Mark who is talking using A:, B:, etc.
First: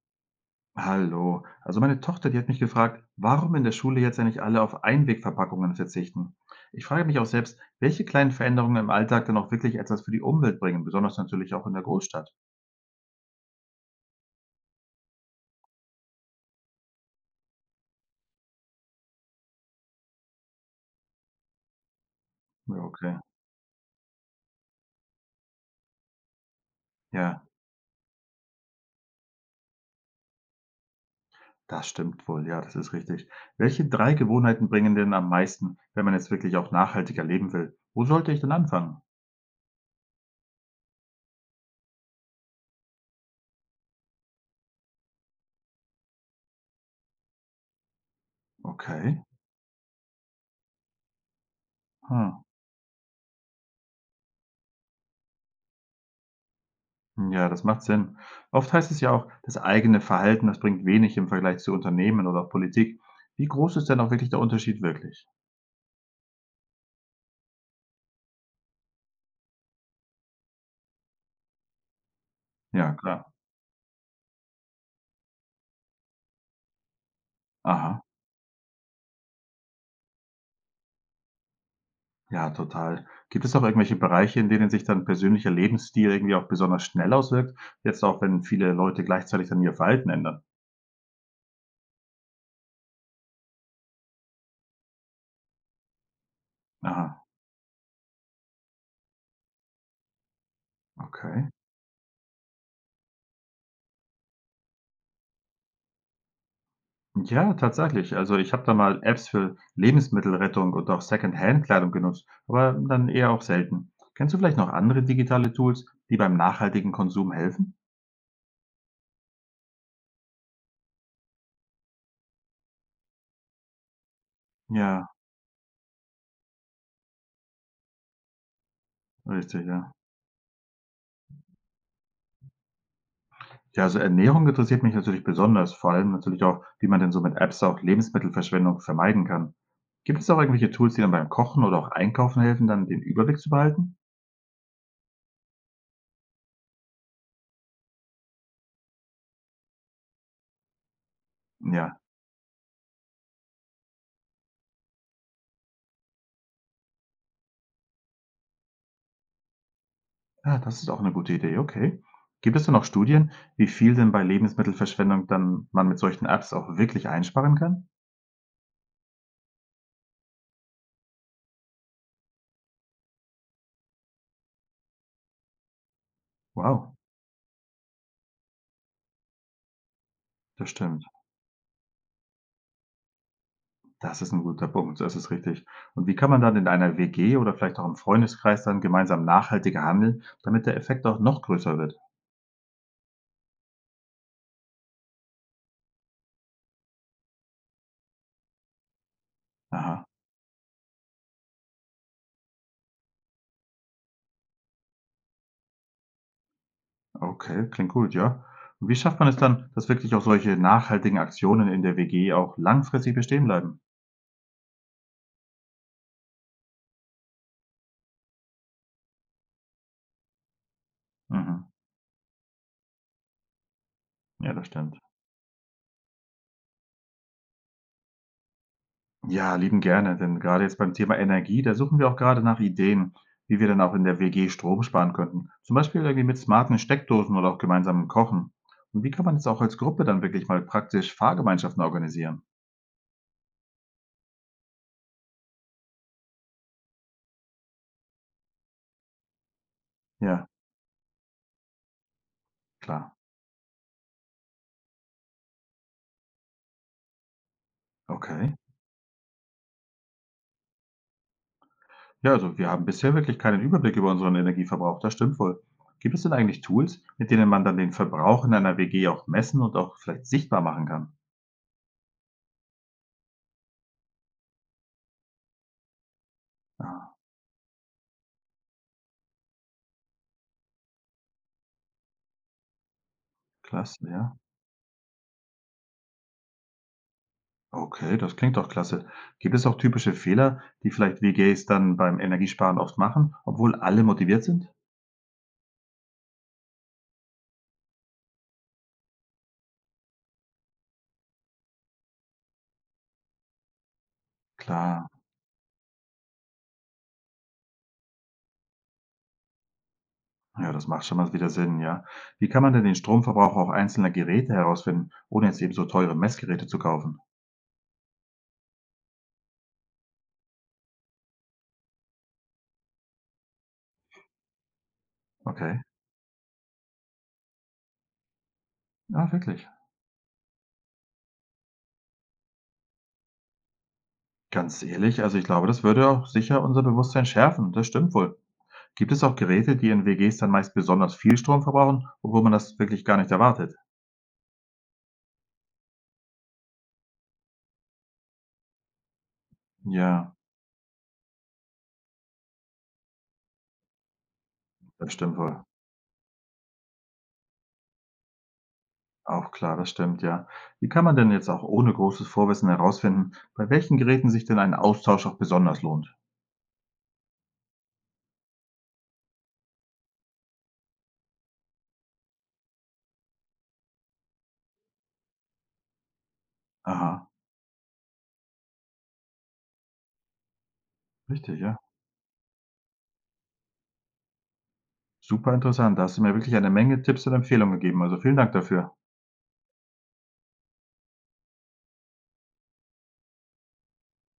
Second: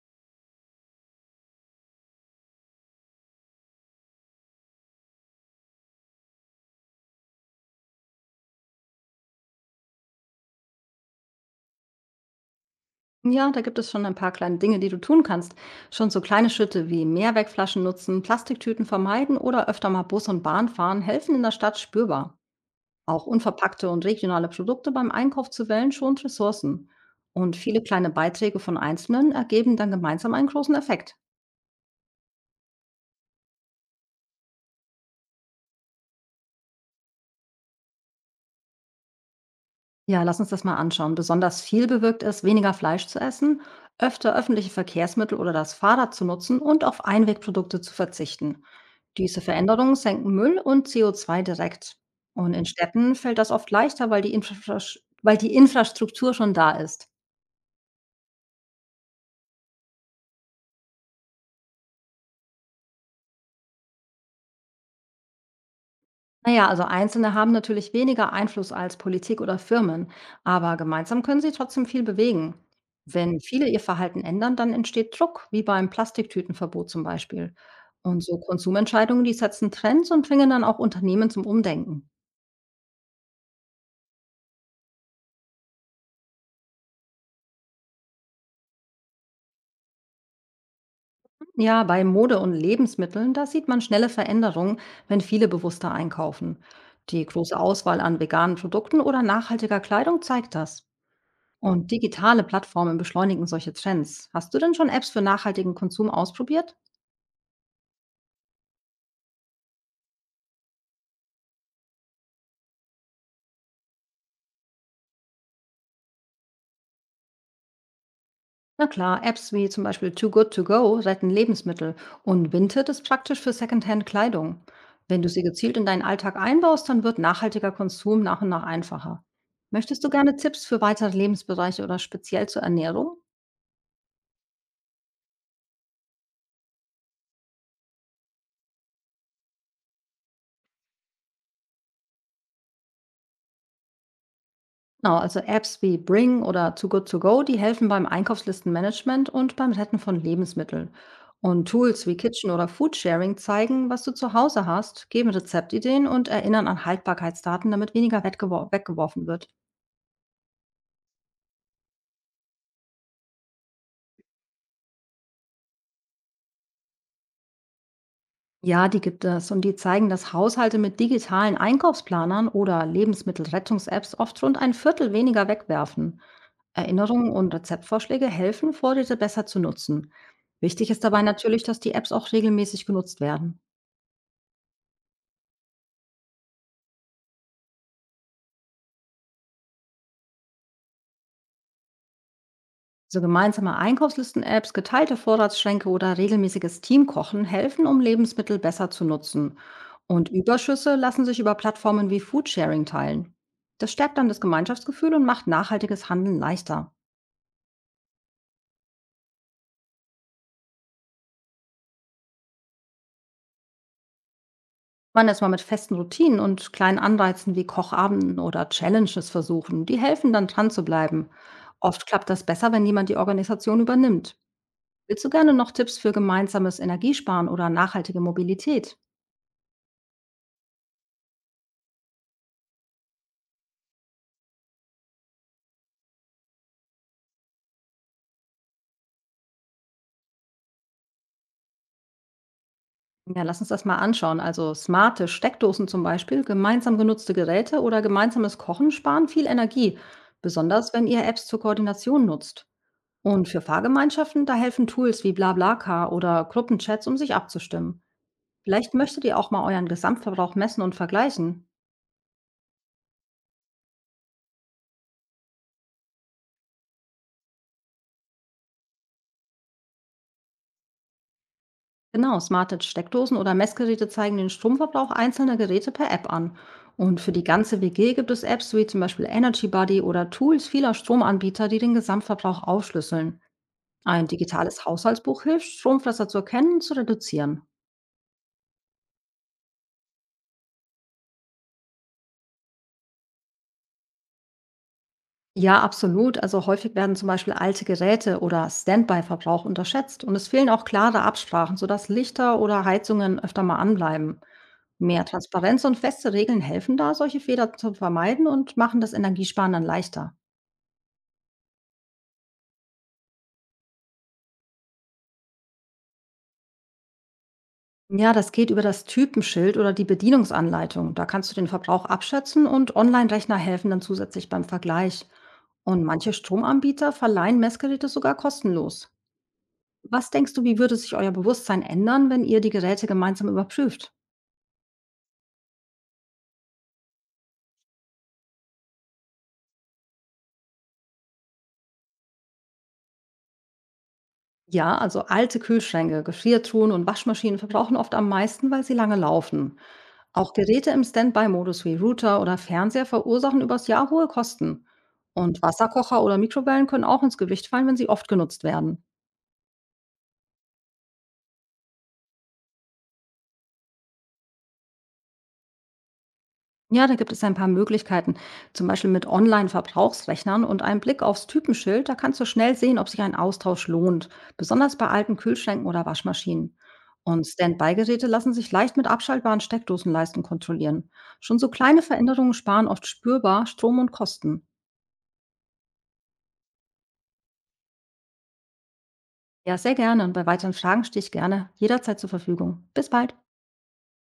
A: Hallo. Also meine Tochter, die hat mich gefragt, warum in der Schule jetzt eigentlich alle auf Einwegverpackungen verzichten. Ich frage mich auch selbst, welche kleinen Veränderungen im Alltag dann auch wirklich etwas für die Umwelt bringen, besonders natürlich auch in der Großstadt.
B: Ja, da gibt es schon ein paar kleine Dinge, die du tun kannst. Schon so kleine Schritte wie Mehrwegflaschen nutzen, Plastiktüten vermeiden oder öfter mal Bus und Bahn fahren helfen in der Stadt spürbar.
A: Ja, okay.
B: Auch unverpackte und regionale Produkte beim Einkauf zu wählen schont Ressourcen.
A: Ja,
B: Und viele kleine Beiträge von Einzelnen ergeben dann gemeinsam einen großen Effekt.
A: das stimmt wohl. Ja, das ist richtig. Welche drei Gewohnheiten bringen denn am meisten, wenn man jetzt wirklich auch nachhaltiger leben will? Wo sollte ich denn anfangen?
B: Ja, lass uns das mal anschauen. Besonders viel bewirkt es, weniger Fleisch zu essen, öfter öffentliche Verkehrsmittel oder das Fahrrad zu nutzen und auf Einwegprodukte zu verzichten.
A: Okay.
B: Diese Veränderungen senken Müll und CO2 direkt.
A: Hm.
B: Und in Städten fällt das oft leichter, weil weil die Infrastruktur schon da ist.
A: Ja, das macht Sinn. Oft heißt es ja auch, das eigene Verhalten, das bringt wenig im Vergleich zu Unternehmen oder Politik. Wie groß ist denn auch wirklich der Unterschied wirklich?
B: Naja, also Einzelne haben natürlich weniger Einfluss als Politik oder Firmen, aber gemeinsam können sie trotzdem viel bewegen.
A: Ja, klar.
B: Wenn viele ihr Verhalten ändern, dann entsteht Druck, wie beim Plastiktütenverbot zum Beispiel.
A: Aha.
B: Und so Konsumentscheidungen, die setzen Trends und bringen dann auch Unternehmen zum Umdenken.
A: Ja, total. Gibt es auch irgendwelche Bereiche, in denen sich dann persönlicher Lebensstil irgendwie auch besonders schnell auswirkt? Jetzt auch, wenn viele Leute gleichzeitig dann ihr Verhalten ändern.
B: Ja, bei Mode und Lebensmitteln, da sieht man schnelle Veränderungen, wenn viele bewusster einkaufen.
A: Aha,
B: Die große Auswahl an veganen Produkten oder nachhaltiger Kleidung zeigt das.
A: okay.
B: Und digitale Plattformen beschleunigen solche Trends. Hast du denn schon Apps für nachhaltigen Konsum ausprobiert?
A: Ja, tatsächlich. Also ich habe da mal Apps für Lebensmittelrettung und auch Second-Hand-Kleidung genutzt, aber dann eher auch selten. Kennst du vielleicht noch andere digitale Tools, die beim nachhaltigen Konsum helfen?
B: Na klar, Apps wie zum Beispiel Too Good To Go retten Lebensmittel und Vinted ist praktisch für Secondhand-Kleidung.
A: Ja,
B: Wenn du sie gezielt in deinen Alltag einbaust, dann wird nachhaltiger Konsum nach und nach einfacher.
A: richtig, ja.
B: Möchtest du gerne Tipps für weitere Lebensbereiche oder speziell zur Ernährung?
A: Ja, also Ernährung interessiert mich natürlich besonders, vor allem natürlich auch, wie man denn so mit Apps auch Lebensmittelverschwendung vermeiden kann. Gibt es auch irgendwelche Tools, die dann beim Kochen oder auch Einkaufen helfen, dann den Überblick zu behalten?
B: Genau, also Apps wie Bring oder Too Good To Go, die helfen beim Einkaufslistenmanagement und beim Retten von Lebensmitteln. Und
A: Ja,
B: Tools wie Kitchen oder Foodsharing zeigen, was du zu Hause hast, geben Rezeptideen und erinnern an Haltbarkeitsdaten, damit weniger weggeworfen wird.
A: ja, das ist auch eine gute Idee, okay. Gibt es denn auch Studien, wie viel denn bei Lebensmittelverschwendung dann man mit solchen Apps auch wirklich einsparen kann?
B: Ja, die gibt es und die zeigen, dass Haushalte mit digitalen Einkaufsplanern oder Lebensmittelrettungs-Apps oft rund ein Viertel weniger wegwerfen.
A: Wow,
B: Erinnerungen und Rezeptvorschläge helfen, Vorräte besser zu nutzen.
A: das
B: Wichtig ist
A: stimmt.
B: dabei natürlich, dass die Apps auch regelmäßig genutzt werden.
A: Das ist ein guter Punkt, das ist richtig. Und wie kann man dann in einer WG oder vielleicht auch im Freundeskreis dann gemeinsam nachhaltiger handeln, damit der Effekt auch noch größer wird?
B: So gemeinsame Einkaufslisten-Apps, geteilte Vorratsschränke oder regelmäßiges Teamkochen helfen, um Lebensmittel besser zu nutzen.
A: Aha,
B: Und Überschüsse lassen sich über Plattformen wie Foodsharing teilen. Das stärkt dann das Gemeinschaftsgefühl und macht nachhaltiges Handeln leichter.
A: okay, klingt gut, ja. Und wie schafft man es dann, dass wirklich auch solche nachhaltigen Aktionen in der WG auch langfristig bestehen bleiben?
B: Man erstmal mit festen Routinen und kleinen Anreizen wie Kochabenden oder Challenges versuchen. Die helfen dann dran zu bleiben.
A: Mhm.
B: Oft klappt das besser, wenn jemand die Organisation übernimmt.
A: Ja, das stimmt.
B: Willst du gerne noch Tipps für gemeinsames Energiesparen oder nachhaltige Mobilität?
A: Ja, lieben gerne, denn gerade jetzt beim Thema Energie, da suchen wir auch gerade nach Ideen, wie wir dann auch in der WG Strom sparen könnten. Zum Beispiel irgendwie mit smarten Steckdosen oder auch gemeinsamen Kochen. Und wie kann man jetzt auch als Gruppe dann wirklich mal praktisch Fahrgemeinschaften organisieren?
B: Ja, lass uns das mal anschauen. Also smarte Steckdosen zum Beispiel, gemeinsam genutzte Geräte oder gemeinsames Kochen sparen viel Energie,
A: Ja,
B: besonders wenn ihr Apps zur Koordination nutzt.
A: klar.
B: Und für Fahrgemeinschaften, da helfen Tools wie BlaBlaCar oder Gruppenchats, um sich abzustimmen.
A: Okay.
B: Vielleicht möchtet ihr auch mal euren Gesamtverbrauch messen und vergleichen.
A: Ja, also wir haben bisher wirklich keinen Überblick über unseren Energieverbrauch, das stimmt wohl. Gibt es denn eigentlich Tools, mit denen man dann den Verbrauch in einer WG auch messen und auch vielleicht sichtbar machen kann?
B: Genau, smarte Steckdosen oder Messgeräte zeigen den Stromverbrauch einzelner Geräte per App an.
A: Ah,
B: Und für die ganze WG gibt es Apps wie zum Beispiel Energy Buddy oder Tools vieler Stromanbieter, die den Gesamtverbrauch aufschlüsseln.
A: klasse,
B: Ein
A: ja.
B: digitales Haushaltsbuch hilft, Stromfresser zu erkennen und zu reduzieren.
A: Okay, das klingt doch klasse. Gibt es auch typische Fehler, die vielleicht WGs dann beim Energiesparen oft machen, obwohl alle motiviert sind?
B: Ja, absolut. Also häufig werden zum Beispiel alte Geräte oder Standby-Verbrauch unterschätzt und es fehlen auch klare Absprachen, sodass Lichter oder Heizungen öfter mal anbleiben.
A: Klar,
B: Mehr Transparenz und feste Regeln helfen da, solche Fehler zu vermeiden und machen das Energiesparen dann leichter.
A: ja, das macht schon mal wieder Sinn, ja. Wie kann man denn den Stromverbrauch auch einzelner Geräte herausfinden, ohne jetzt eben so teure Messgeräte zu kaufen?
B: Ja, das geht über das Typenschild oder die Bedienungsanleitung. Da kannst du den Verbrauch abschätzen und Online-Rechner helfen dann zusätzlich beim Vergleich.
A: Okay,
B: Und manche Stromanbieter verleihen Messgeräte sogar kostenlos.
A: ja, wirklich.
B: Was denkst du, wie würde sich euer Bewusstsein ändern, wenn ihr die Geräte gemeinsam überprüft?
A: Ganz ehrlich, also ich glaube, das würde auch sicher unser Bewusstsein schärfen. Das stimmt wohl. Gibt es auch Geräte, die in WGs dann meist besonders viel Strom verbrauchen, obwohl man das wirklich gar nicht erwartet?
B: Ja, also alte Kühlschränke, Gefriertruhen und Waschmaschinen verbrauchen oft am meisten, weil sie lange laufen.
A: Ja,
B: Auch Geräte im Standby-Modus wie Router oder Fernseher verursachen übers Jahr hohe Kosten.
A: das stimmt
B: Und
A: wohl.
B: Wasserkocher oder Mikrowellen können auch ins Gewicht fallen, wenn sie oft genutzt werden.
A: Auch klar, das stimmt, ja. Wie kann man denn jetzt auch ohne großes Vorwissen herausfinden, bei welchen Geräten sich denn ein Austausch auch besonders lohnt?
B: Ja, da gibt es ein paar Möglichkeiten. Zum Beispiel mit Online-Verbrauchsrechnern und einem Blick aufs Typenschild. Da kannst du schnell sehen, ob sich ein Austausch lohnt. Besonders bei alten Kühlschränken oder Waschmaschinen.
A: Aha,
B: Und Standby-Geräte lassen sich leicht mit abschaltbaren Steckdosenleisten kontrollieren. Schon
A: richtig,
B: so
A: ja.
B: kleine Veränderungen sparen oft spürbar Strom und Kosten.
A: Super interessant. Da hast du mir wirklich eine Menge Tipps und Empfehlungen gegeben. Also vielen Dank dafür.
B: Ja, sehr gerne. Und bei weiteren Fragen stehe ich gerne jederzeit zur Verfügung. Bis bald.